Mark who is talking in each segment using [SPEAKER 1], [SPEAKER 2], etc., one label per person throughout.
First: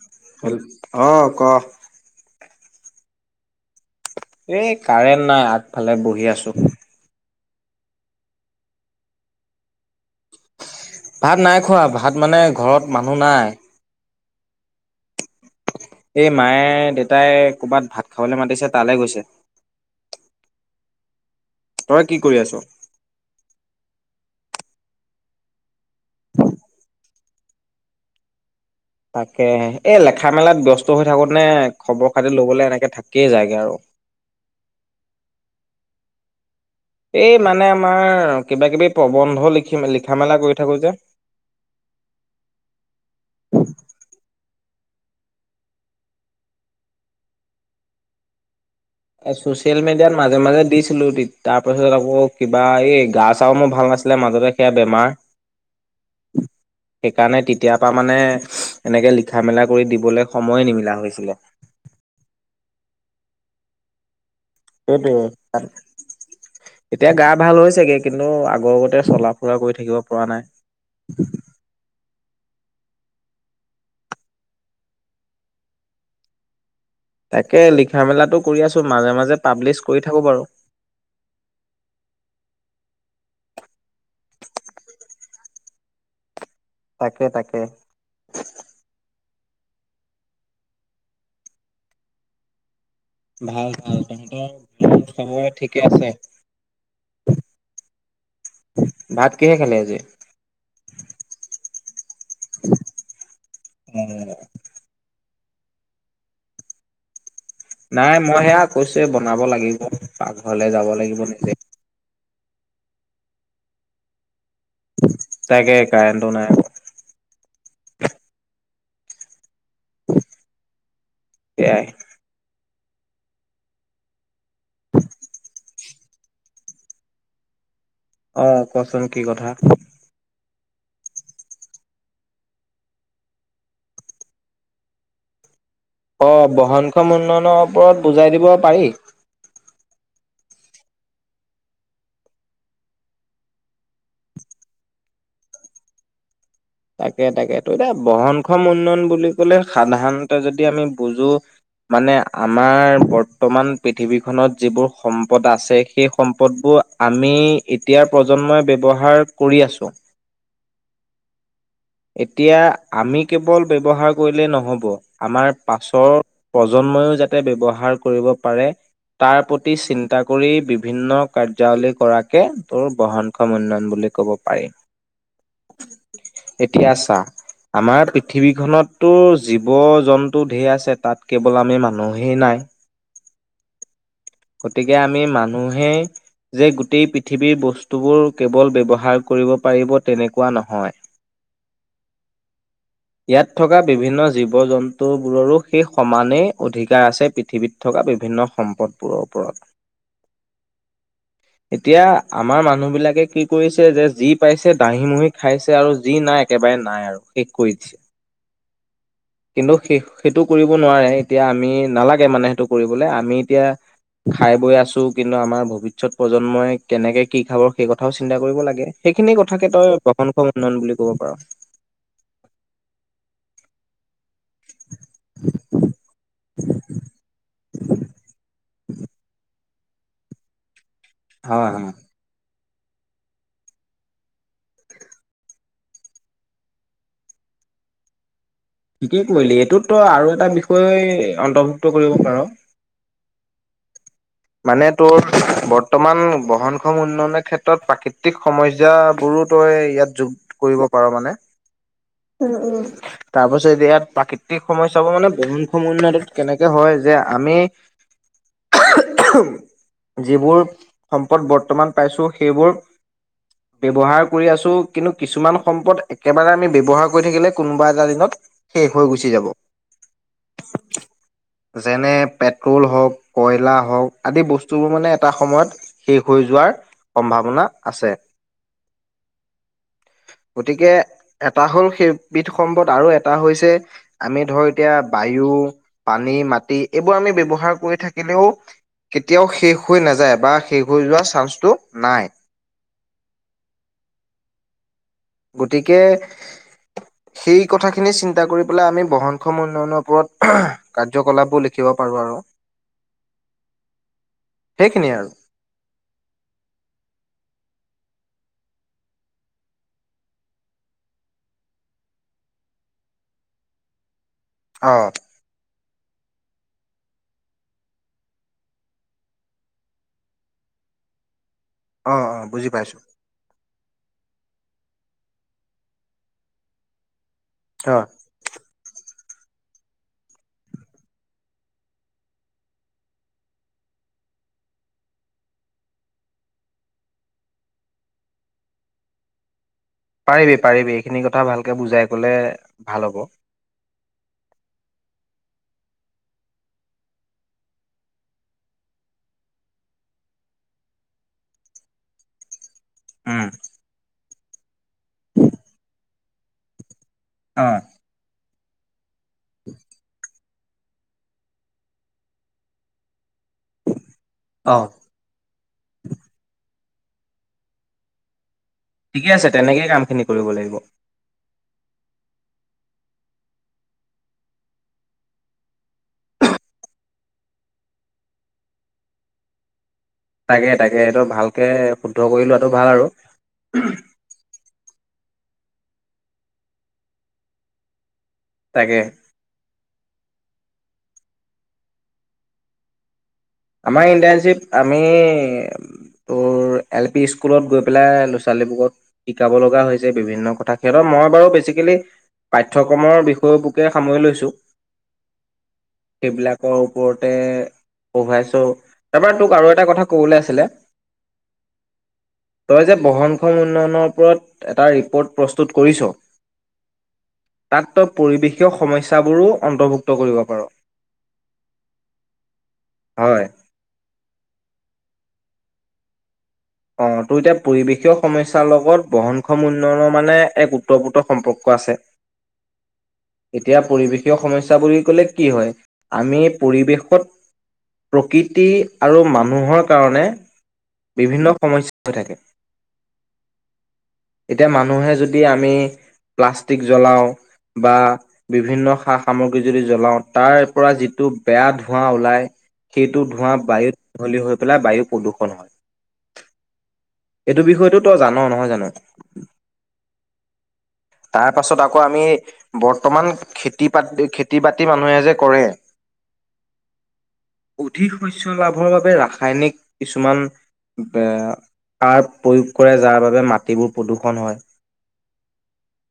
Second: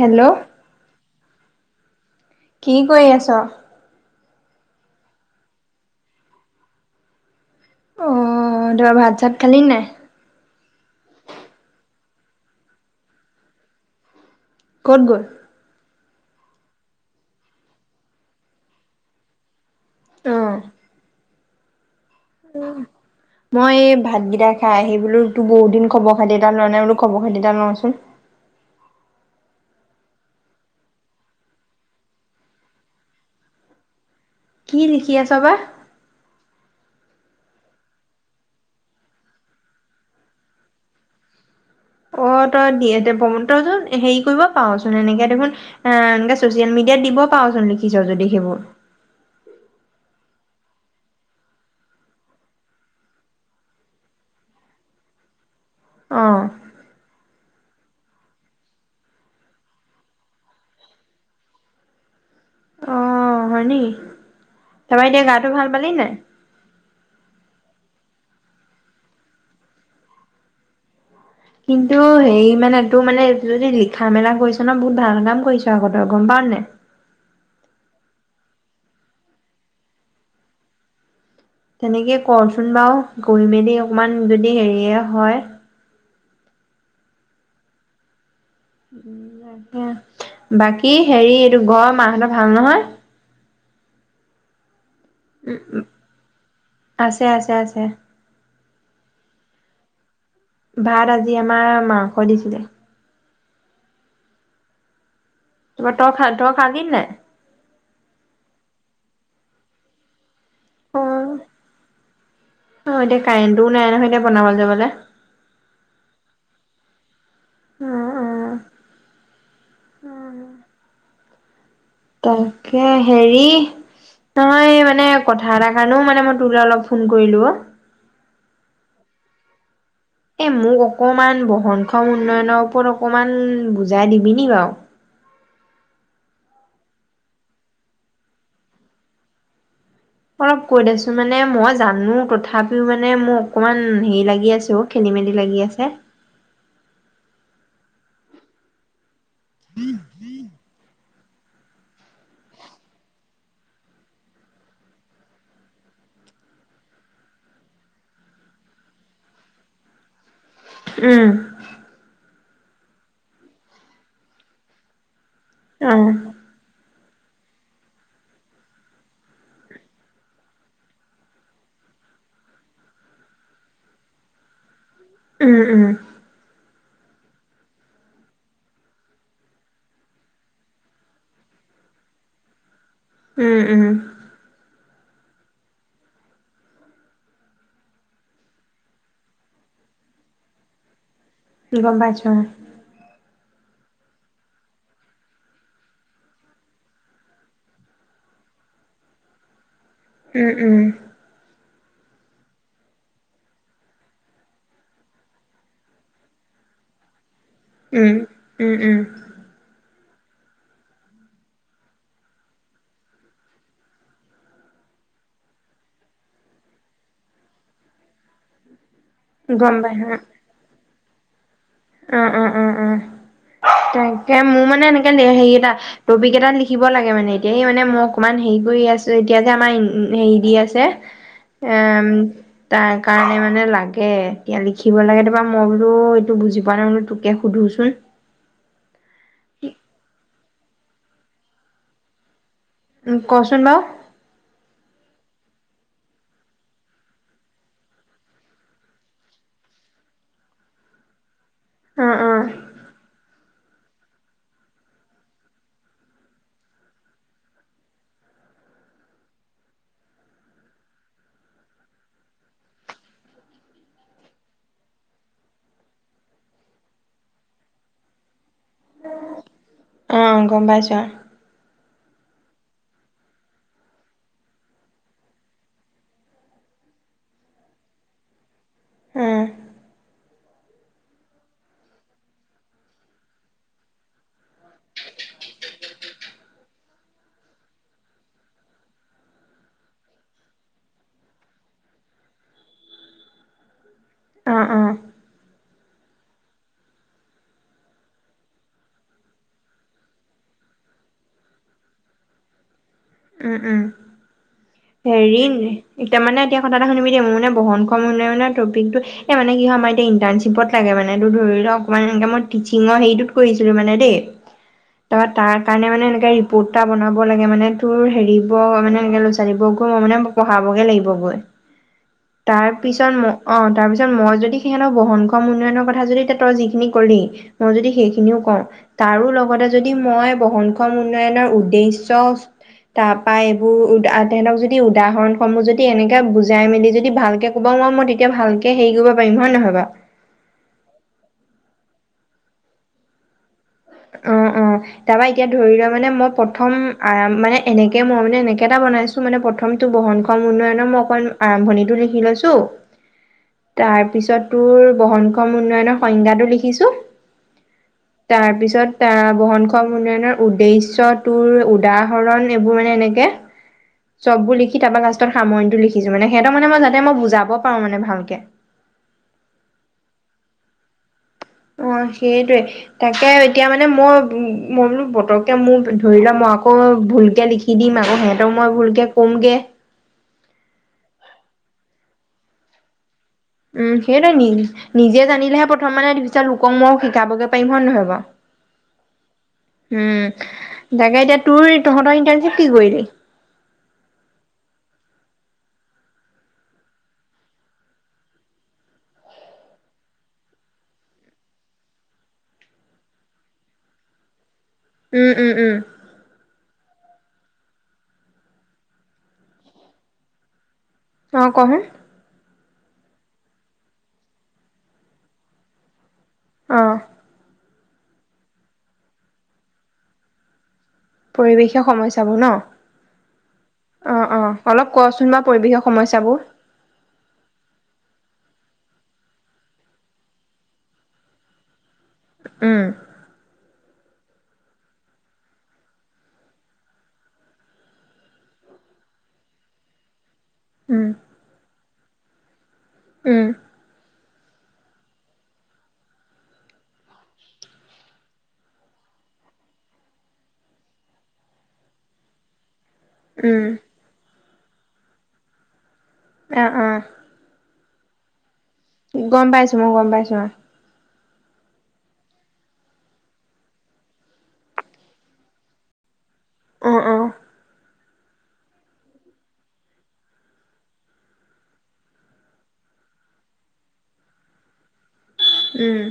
[SPEAKER 1] Hello
[SPEAKER 2] অ ক
[SPEAKER 1] কি কৰি আছ
[SPEAKER 2] এ কাৰেণ্ট নাই আগফালে বহি আছো
[SPEAKER 1] অ ধৰা ভাত চাত খালি নাই
[SPEAKER 2] ভাত নাই খোৱা ভাত মানে ঘৰত মানুহ নাই
[SPEAKER 1] ক'ত গল
[SPEAKER 2] এই মায়ে দেতাই কৰ'ৰবাত ভাত খাবলৈ মাতিছে তালৈ গৈছে
[SPEAKER 1] অ'।
[SPEAKER 2] তই কি কৰি আছ
[SPEAKER 1] মই এই ভাতকেইটা খাই আহি বোলো তোৰ বহুত দিন খবৰ খাতি এটা লোৱা নাই বোলো খবৰ খাতি এটা লওঁচোন
[SPEAKER 2] তাকেে এই লেখা মেলাত ব্যস্ত হৈ থাকোঁতে খবৰ খাতি লবলে এনেকে থাকিয়েই যায়গে আৰু
[SPEAKER 1] কি লিখি আছ বা
[SPEAKER 2] এই মানে আমাৰ কিবা কিবি প্ৰবন্ধ লিখি লিখা মেলা কৰি থাকোঁ যে
[SPEAKER 1] অ তই তইচোন হেৰি কৰিব পাৰচোন এনেকে দেখোন এ এ চচিয়েল মিডিয়াত দিব পাৰচোন লিখিছ যদি সেইবোৰ
[SPEAKER 2] ছ'চিয়েল মিডিয়াত মাজে মাজে দিছিলোঁ তাৰপাছত আকৌ কিবা এই গা চা মোৰ ভাল নাছিলে মাজতে সেয়া বেমাৰ
[SPEAKER 1] অ
[SPEAKER 2] সেইকাৰণে তেতিয়াৰ পৰা মানে এনেকে লিখা মেলা কৰি দিবলৈ সময় নিমিলা হৈছিলে
[SPEAKER 1] অ হয় নি তাপা
[SPEAKER 2] সেইটোৱে।
[SPEAKER 1] এতিয়া গাটো ভাল পালি নাই
[SPEAKER 2] এতিয়া গা ভাল হৈছেগে কিন্তু আগৰ আগতে চলা ফুৰা কৰি থাকিব পৰা নাই
[SPEAKER 1] কিন্তু হে মানে তো মানে যদি লিখা মেলা কৰিছ ন বহুত ভাল কাম কৰিছ আক তই গম পাও নাই
[SPEAKER 2] তাকে লিখা মেলাটো কৰি আছোঁ মাজে মাজে পাব্লিছ কৰি থাকোঁ বাৰু
[SPEAKER 1] তেনেকে কৰচোন বাৰু গৈ মেলি অকমান যদি হেৰিয়ে হয়
[SPEAKER 2] তাকে তাকে
[SPEAKER 1] বাকী হেৰি এইটো ঘৰৰ মাহঁতৰ ভাল নহয়
[SPEAKER 2] ভাল ভাল তহঁতৰ চবৰ
[SPEAKER 1] উম
[SPEAKER 2] ঠিকে আছে
[SPEAKER 1] আছে আছে আছে
[SPEAKER 2] ভাত কিহে খালে আজি
[SPEAKER 1] ভাত আজি আমাৰ মা, আনিছিলে
[SPEAKER 2] উম',
[SPEAKER 1] [unintelligible] [unintelligible]
[SPEAKER 2] নাই মই সেয়া কৈছোৱে, বনাব লাগিব প, ঘৰলে যাব
[SPEAKER 1] অ
[SPEAKER 2] লাগিব নিজে,
[SPEAKER 1] অ', এতিয়া কাৰেণ্ট টো নাই-নহয় এতিয়া বনাবলে
[SPEAKER 2] তাকে কাৰেণ্ট টো নাই,
[SPEAKER 1] উম্-উম্ -উম্
[SPEAKER 2] সেয়াই,
[SPEAKER 1] তাকে হেৰি', নহয় মানে কথা এটাৰ কাৰণেও মানে মই তোৰ তালৈ অলপ ফোন কৰিলো অ',
[SPEAKER 2] অ', কোৱাচোন কি কথা?
[SPEAKER 1] এ মোক অকমান বহনক্ষম উন্নয়নৰ ওপৰত অকমান বুজাই দিবি নি', বাৰু?
[SPEAKER 2] অ', বহনখন উন্নয়নৰ ওপৰত বুজাই দিব পাৰি।
[SPEAKER 1] অলপ কৈ দেছো, মানে মই জানো তথাপিও মানে মোৰ, অকমান হেৰি লাগি আছে অ', খেলি-মেলি লাগি আছে।
[SPEAKER 2] তাকে-তাকে তো', -এতিয়া বহনক্ষ উন্নয়ন বুলি ক'লে -সাধাৰণতে যদি আমি বুজো মানে আমাৰ বৰ্তমান পৃথিৱীখনত যিবোৰ সম্পদ আছে, সেই সম্পদবোৰ আমি এতিয়াৰ প্ৰজন্মই ব্যৱহাৰ কৰি আছো
[SPEAKER 1] উম',
[SPEAKER 2] এতিয়া আমি কেৱল ব্যৱহাৰ কৰিলে নহ'ব, আমাৰ
[SPEAKER 1] অ
[SPEAKER 2] পাছৰ প্ৰজন্মইও, যাতে ব্যৱহাৰ কৰিব পাৰে, তাৰ প্ৰতি চিন্তা কৰি বিভিন্ন -কাৰ্যাৱলী কৰাকে তোৰ বহনক্ষম উন্নয়ন বুলি কব পাৰি।
[SPEAKER 1] উম', - উম',
[SPEAKER 2] এতিয়া চা', আমাৰ পৃথিৱীখনততো জীৱ জন্তু ঢেৰ আছে তাত কেৱল আমি মানুহেই নাই,
[SPEAKER 1] উম-উম।
[SPEAKER 2] গতিকে আমি মানুহেই যে গোটেই পৃথিৱীৰ বস্তুবোৰ কেৱল ব্যৱহাৰ কৰিব পাৰিব, তেনেকুৱা নহয়।
[SPEAKER 1] গম পাইছো,
[SPEAKER 2] ইয়াত থকা বিভিন্ন জীৱ-জন্তুবোৰৰো সেই- সমানেই অধিকাৰ আছে, পৃথিৱীত থকা বিভিন্ন সম্পদবোৰৰ ওপৰত।
[SPEAKER 1] উম', - উম',
[SPEAKER 2] এতিয়া আমাৰ মানুহ বিলাকে কি কৰিছে ', যে- যি পাইছে দাঙি - মুহি খাইছে আৰু যি', - নাই -একেবাৰে নাই আৰু, কৰি দিছে।
[SPEAKER 1] উম-উম-উম,
[SPEAKER 2] কিন্তু সেই সেইটো কৰিব নোৱাৰে, এতিয়া আমি নালাগে মানে সেইটো কৰিবলৈ আমি এতিয়া খায়-বৈ আছোঁ ।কিন্তু আমাৰ ভৱিষ্যত প্ৰজন্মই কেনেকৈ কি খাব সেই কথাও চিন্তা কৰিব লাগে। সেইখিনি কথাকে
[SPEAKER 1] গম
[SPEAKER 2] তই', প্ৰসংস উন্নয়ন বুলি, ক'ব পাৰোঁ।
[SPEAKER 1] অহ-অহ -অহ -অহ টাইম। মোৰ মানে এনেকে হেৰি এটা টপিক এটা লিখিব লাগে, মানে এতিয়া মানে মই অকণমান হেৰি কৰি আছো এতিয়া যে', আমাৰ উম ', হেৰি দি আছে।
[SPEAKER 2] হয় হয়
[SPEAKER 1] উম। তাৰ কাৰণে মানে লাগে এতিয়া লিখিব লাগে তোমাৰ ', -মই বোলো এইটো বুজি পোৱা নাই বোলো তোকে সুধোচোন
[SPEAKER 2] কি', -কি ', কৰিলি এইটোততো আৰু এটা বিষয়, তই অন্তৰ্ভুক্ত কৰিব পাৰ,
[SPEAKER 1] উম, কচোন বাৰু,
[SPEAKER 2] মানে তোৰ বৰ্তমান বহনক্ষম উন্নয়নৰ ক্ষেত্ৰত প্ৰাকৃতিক সমস্যাবোৰো তই ইয়াত যোগ কৰিব পাৰ মানে। উম উম তাৰ পাছত ইয়াত প্ৰাকৃতিক সমস্যাবোৰ মানে বহনক্ষম উন্নয়নত কেনেকে হয় যে আমি যিবোৰ সম্পদ বৰ্তমান পাইছো সেইবোৰ ব্যৱহাৰ কৰি আছো কিন্তু কিছুমান সম্পদ একেবাৰে আমি ব্যৱহাৰ কৰি থাকিলে কোনোবা এটা দিনত শেষ হৈ গুচি যাব
[SPEAKER 1] অ', গম পাইছো
[SPEAKER 2] যেনে পেট্ৰল হওক কয়লাৰ হওক আদি বস্তুবোৰ মানে এটা সময়ত শেষ হৈ যোৱাৰ সম্ভাৱনা আছে
[SPEAKER 1] উম,
[SPEAKER 2] গতিকে। এটা হ'ল সেইবিধ সম্পদ আৰু এটা হৈছে আমি ধৰ এতিয়া বায়ু পানী মাটি এইবোৰ আমি ব্যৱহাৰ কৰি থাকিলেও কেতিয়াও শেষ হৈ নাযায় বা শেষ হৈ যোৱা চান্সটো নাই?
[SPEAKER 1] অ অ
[SPEAKER 2] গতিকে সেই কথাখিনি চিন্তা কৰি পেলাই আমি বহনক্ষম উন্নয়নৰ ওপৰত কাৰ্যকলাপো লিখিব পাৰোঁ আৰু।
[SPEAKER 1] উম উম
[SPEAKER 2] সেইখিনিয়ে আৰু
[SPEAKER 1] হেৰি ন এতিয়া মানে এতিয়া কথা এটা শুনিবি দেই মোৰ মানে বহন? ক্ষম উন্নয়নৰ টপিকটো এই মানে কি হয় আমাৰ এতিয়া ইটাৰ্ণশ্বিপত লাগে মানে ধৰি লও অকণমান এ মই টিচিঙৰ হেৰিটোত কৰিছিলো মানে দেই।
[SPEAKER 2] অ
[SPEAKER 1] তাৰ তাৰ কাৰণে মানে এনেকে ৰিপৰ্ট এটা বনাব লাগে মানে তোৰ হেৰিব মানে এ। জানিব গৈ মই মানে পঢ়াবগে লাগিব গৈ।
[SPEAKER 2] অ অ
[SPEAKER 1] তাৰ
[SPEAKER 2] বুজি পাইছো
[SPEAKER 1] পিছত মই। অ তাৰ পিছত মই যদি সিহঁতক বহনক্ষম উন্নয়নৰ কথা যদি তই যিখিনি কলি। মই যদি
[SPEAKER 2] অ
[SPEAKER 1] সেইখিনিও কওঁ তাৰো। লগতে যদি মই বহনক্ষম উন্নয়নৰ উদ্দেশ্যে তাৰ পৰা এইবোৰ তেহেঁতক যদি উদাহৰণসমূহ যদি এনেকে বুজাই মেলি যদি। যদি ভালকে ক'ব নোৱাৰো মই তেতিয়া ভালকে হেৰি কৰিব পাৰিম হয় নহয় বাৰু।
[SPEAKER 2] পাৰিবি পাৰিবি এইখিনি কথা ভালকে বুজাই ক'লে ভাল হ'ব।
[SPEAKER 1] অ অ তাৰপৰা এতিয়া ধৰি লোৱা মানে মই প্ৰথম মানে এনেকে মই মানে এনেকে এটা বনাইছোঁ মানে প্ৰথমটো বহনক্ষম উন্নয়নৰ মই অকমান আৰম্ভণিটো লিখি লৈছোঁ।
[SPEAKER 2] উম
[SPEAKER 1] তাৰ পিছত। তোৰ বহনক্ষ উন্নয়নৰ সংজ্ঞাটো লিখিছোঁ
[SPEAKER 2] অ
[SPEAKER 1] তাৰপিছত। তাহ বহনখন উন্নয়নৰ। উদ্দেশ্য তোৰ উদাহৰণ এইবোৰ মানে এনেকে। চববোৰ
[SPEAKER 2] অ
[SPEAKER 1] লিখি তাৰ পৰা লাষ্টত সামৰিণটো লিখিছোঁ মানে হেতৰ মানে মই যাতে। [inaudible] মই বুজাব পাৰোঁ মানে ভালকে।
[SPEAKER 2] ঠিকে আছে তেনেকেই কামখিনি কৰিব লাগিব।
[SPEAKER 1] অ সেইটোৱে তাকে এতিয়া মানে মই মই বোলোঁ পতকে মোৰ ধৰি লোৱা মই আকৌ ভুলকে লিখি দিম আকৌ সিহঁতক মই ভুলকে কমগে।
[SPEAKER 2] তাকে তাকে এইটো ভালকে শুদ্ধ কৰি লোৱাটো ভাল আৰু।
[SPEAKER 1] উম সেইটোৱে নি। নিজে জানিলেহে প্ৰথম মানে পিছত মই লোকক শিকাবগৈ পাৰিম হয় নহয় বাৰু।
[SPEAKER 2] তাকে
[SPEAKER 1] উম তাকে এতিয়া তোৰ তহঁতৰ ইণ্টাৰ্ণশ্বিপ কি কৰিলি।
[SPEAKER 2] আমাৰ ইণ্টাৰ্ণশ্বিপ আমি তোৰ এল পি স্কুলত গৈ পেলাই ল'ৰা ছোৱালীবোৰক শিকাব লগা হৈছে বিভিন্ন কথা সিহঁতৰ মই বাৰু বেছিকেলি পাঠ্যক্ৰমৰ বিষয় বুকে সামৰি লৈছোঁ।
[SPEAKER 1] উম উম উম
[SPEAKER 2] ওপৰতে পঢ়াইছোঁ তাৰপৰা তোক আৰু এটা কথা ক'বলে আছিলে।
[SPEAKER 1] অ ক চোন।
[SPEAKER 2] তই যে বহনক্ষ উন্নয়নৰ ওপৰত এটা ৰিপ'ৱট প্ৰস্তুত কৰিছ।
[SPEAKER 1] অ
[SPEAKER 2] তাত তই পৰিৱেশীয় সমস্যাবোৰো অন্ত্ভুক্ত কৰিব পাৰ।
[SPEAKER 1] পৰিৱেশে সমস্যাবোৰ ন।
[SPEAKER 2] হয়
[SPEAKER 1] অ অ অলপ কোৱাচোন বা। পৰিৱেশৰ সমস্যাবোৰ।
[SPEAKER 2] অ তোৰ এতিয়া পৰিৱেশীয় সমস্যাৰ লগত বহনক্ষ উন্নয়নৰ মানে এক উত্তৰপ্ৰোত্ত সম্পৰ্ক আছে।
[SPEAKER 1] উম,
[SPEAKER 2] এতিয়া পৰিৱেশীয় সমস্যা বুলি ক'লে কি হয় আমি পৰিৱেশ। ক'ত প্ৰকৃতি আৰু মানুহৰ কাৰণে
[SPEAKER 1] উম,
[SPEAKER 2] বিভিন্ন। সমস্যা হৈ থাকে।
[SPEAKER 1] উম
[SPEAKER 2] এতিয়া মানুহে যদি আমি প্লাষ্টিক জ্বলাও বা বিভিন্ন সা সামগ্ৰী যদি জ্বলাওঁ তাৰ পৰা যিটো বেয়া ধোঁৱা ওলায় সেইটো ধোঁৱা
[SPEAKER 1] উম,
[SPEAKER 2] বায়ুত মিহলি হৈ গ'ল পেলাই বায়ু প্ৰদূষণ হয়।
[SPEAKER 1] অহ-অহ
[SPEAKER 2] এইটো বিষয়টোই জান নহয় জানো?
[SPEAKER 1] গম পাইছো মই, গম পাইছো মই।
[SPEAKER 2] তাৰ পাছত আকৌ আমি বৰ্তমান খেতি পতি-খেতি বাতি মানুহে যে কৰে,
[SPEAKER 1] অ', অ',
[SPEAKER 2] অধিক শস্যৰ লাভৰ বাবে ৰাসায়নিক কিছুমান কাৰ প্ৰয়োগ কৰে যাৰ বাবে মাটিবোৰ প্ৰদূষণ হয়?
[SPEAKER 1] উম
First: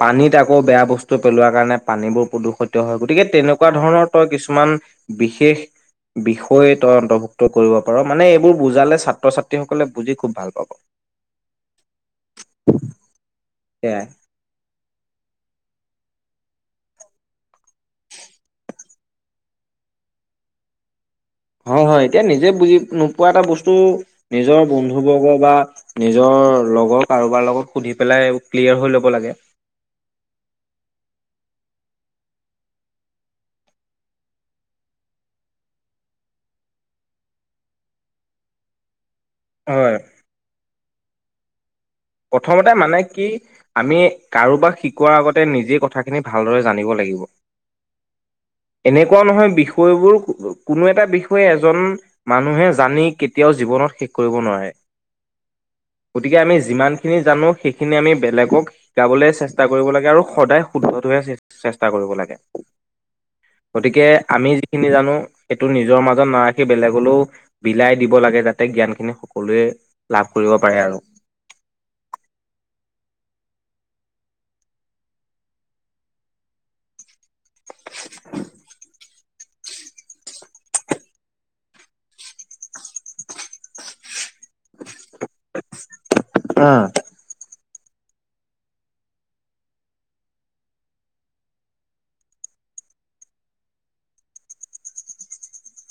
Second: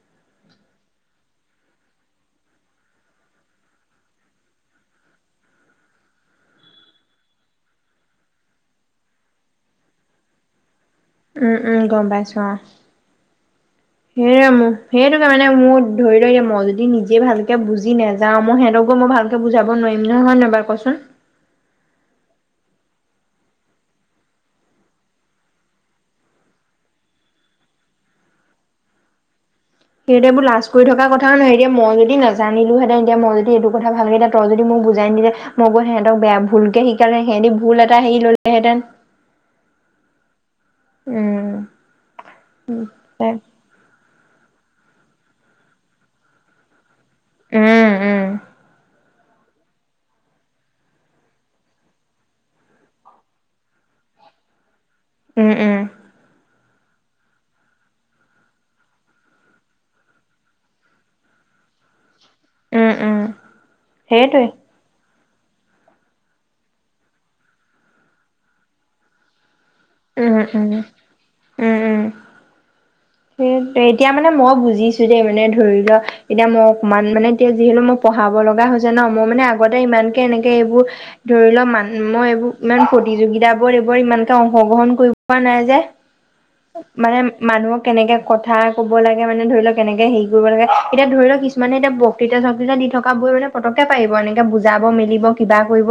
[SPEAKER 2] পানীত আকৌ বেয়া বস্তু পেলোৱা কাৰণে পানীবোৰ প্ৰদূষিত হয় গতিকে তেনেকুৱা ধৰণৰ তই কিছুমান বিশেষ বিষয় তই অন্তৰ্ভুক্ত কৰিব পাৰ মানে এইবোৰ বুজালে ছাত্ৰ ছাত্ৰীস সকলে বুজি খুব ভাল পাব। সেয়াই
[SPEAKER 1] সেয়া মোক সেইটটো কাৰে মানে মোৰ, ধৰি লও এতিয়া মই যদি নিজে ভাল বুজি নে, মই সিহতক মই ভালকে বুজাব নোৱাৰিম নহয় ন বাৰ কচোন?
[SPEAKER 2] হয়-হয় এতিয়া নিজে বুজি নোপোৱা এটা বস্তু নিজৰ বন্ধুবৰ্গ বা নিজৰ লগৰ কাৰোবাৰ লগত সুধি পেলাই ক্লিয়াৰ হৈ ল'ব লাগে
[SPEAKER 1] সিহঁতে এইোৰ লাজ কৰি থকা কথাও নহয় এতিয়া মই যদি নাজানিলোহেঁতেন এতিয়া মই যদি এইটো কথা ভাল লতিয়া তই যদি মোক বুজাই নিদিলে মই কতিহঁতক বেয়া ভুলকে শিকালে সিহঁতি ভুল এটা হেৰি ললেহেঁতেন।
[SPEAKER 2] হয়
[SPEAKER 1] উম
[SPEAKER 2] প্ৰথমতে মানে কি, আমি কাৰোবাক শিকোৱাৰ আগতে নিজেই কথাখিনি ভালদৰে জানিব লাগিব।
[SPEAKER 1] উম-উম।
[SPEAKER 2] এনেকুৱা নহয় বিষয়বোৰ কোনো এটা বিষয়ে এজন মানুহে জানি কেতিয়াও জীৱনত শেষ কৰিব নোৱাৰে।
[SPEAKER 1] উম-উম
[SPEAKER 2] যিমান সখিনি জানো সেইখিনি আমি বেলেগক শিকাবলৈ চেষ্টা কৰিব লাগে আৰু সদায় শুদ্ধত হৈ চেষ্টা কৰিব লাগে।
[SPEAKER 1] উম উম
[SPEAKER 2] গতিকে
[SPEAKER 1] সেইটোৱে
[SPEAKER 2] আমি যিখিনি জানো সেইটো নিজৰ মাজত নাৰাখি বেলেগলৈও বিলাই দিব লাগে যাতে জ্ঞান খিনি সকলোৱে লাভ কৰিব
[SPEAKER 1] উম-উম,
[SPEAKER 2] পাৰে আৰু।
[SPEAKER 1] উম-উম। এতিয়া মানে মই বুজিছো দেই, মানে ধৰি ল এতিয়া মই অকমান মানে এতিয়া যিহেতু মই পঢ়াব লগা হৈছে ন, মই মানে আগতে ইমান কে এনেকে এইবোৰ ধৰি লও মান মই এইবোৰ ইমান প্ৰতিযোগিত বোৰ এইবোৰ ইমানকে অক অংশগ্ৰহণ কৰিব পোৱা নাই যে। মানে মানুহক কেনেকে কথা কব লাগে মানে ধৰি লওক কেনেকে হেৰি কৰিব লাগে এতিয়া ধৰি লওক কিছুমানে এতিয়া বত্তৃকৃতা দি থকা বৈ মানে পতককে পাৰিব এনেকে বুজাব মেলিব কিবা কৰিব।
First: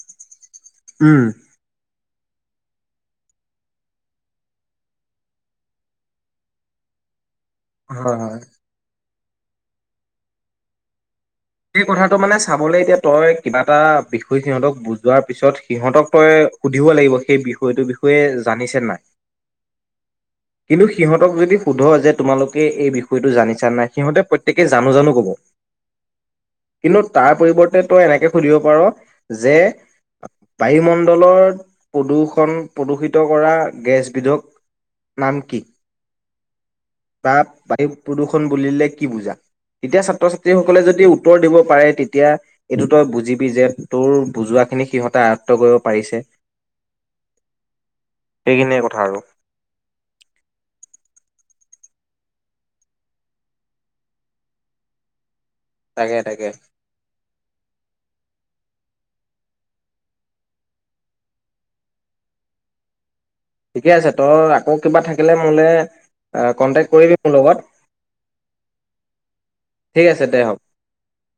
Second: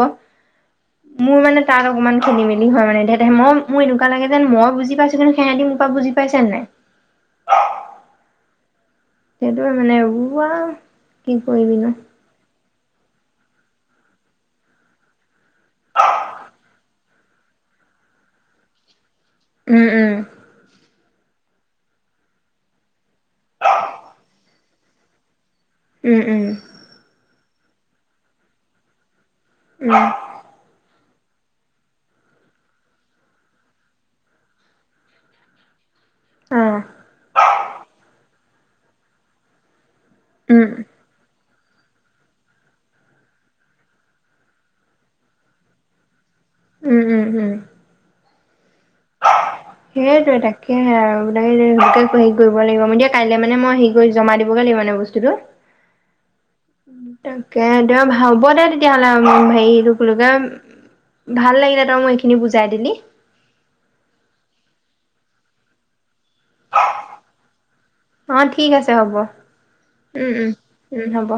[SPEAKER 2] উম।
[SPEAKER 1] মোৰ মানে তাৰক মানে খেলি মেলি হয় মানে দে মই মোৰ এনেকুৱা লাগে যেন মই বুজি পাইছো কিন্তু সিহঁতি মোৰ পৰা বুজি পাইছেন নাই?
[SPEAKER 2] হয়-হয়
[SPEAKER 1] সেইটো মানে উৱা। কি কৰিবি
[SPEAKER 2] সেই
[SPEAKER 1] নো
[SPEAKER 2] কথাটো মানে চাবলৈ এতিয়া তই কিবা এটা বিষয় সিহঁতক বুজোৱাৰ পিছত সিহঁতক তই সুধিব লাগিব সেই বিষয়টোৰ বিষয়ে জানিছে নাই।
[SPEAKER 1] উম উম।
[SPEAKER 2] কিন্তু সিহঁতক যদি সোধ যে তোমালোকে এই বিষয়টো জানিছা নাই সিহঁতে প্ৰত্যেকে জানো জানো কব।
[SPEAKER 1] উম উম।
[SPEAKER 2] কিন্তু তাৰ পৰিৱৰ্তে তই এনেকে সুধিব পাৰ। যে
[SPEAKER 1] উম
[SPEAKER 2] বায়ুমণ্ডল। তলৰ প্ৰদূষণ প্ৰদূষিত কৰা গেছবিধক। নাম কি।
[SPEAKER 1] অ
[SPEAKER 2] তাত বায়ু প্ৰদূষণ। কোন বুলিলে কি বুজা। তেতিয়া ছাত্ৰ
[SPEAKER 1] উম
[SPEAKER 2] ছাত্ৰীসকলে যদি উত্তৰ দিব। পাৰে তেতিয়া এইটো তই বুজিবি যে তোৰ বুজোৱা খিনি সিহঁতে আয়ত্ব কৰিব পাৰিছে।
[SPEAKER 1] উম উম উম।
[SPEAKER 2] সেইখিনিয়ে কথা আৰু।
[SPEAKER 1] সেইটয়ে তাকেহে আৰু সে হেৰি কৰিব লাগিব ম দিয়া কাইলে মানে মই হেৰি কৰি জমা দিবগে লাগিব মানে বস্তুটো।
[SPEAKER 2] তাকে তাকে।
[SPEAKER 1] তাকে দে ভাল হ'ব দে তেতিয়াহ'লে হেৰিতো খোলোতে ভাল লাগিলে তই মই এইখিনি বুজাই দিলি।
[SPEAKER 2] ঠিকে আছে তই আকৌ কিবা থাকিলে মোলে। কন্টেক্ট কৰিবি মোৰ লগত
[SPEAKER 1] অ ঠিক আছে হ'ব
[SPEAKER 2] ঠিক আছে
[SPEAKER 1] উম
[SPEAKER 2] দে হ'ব।
[SPEAKER 1] উম উম হ'ব অ।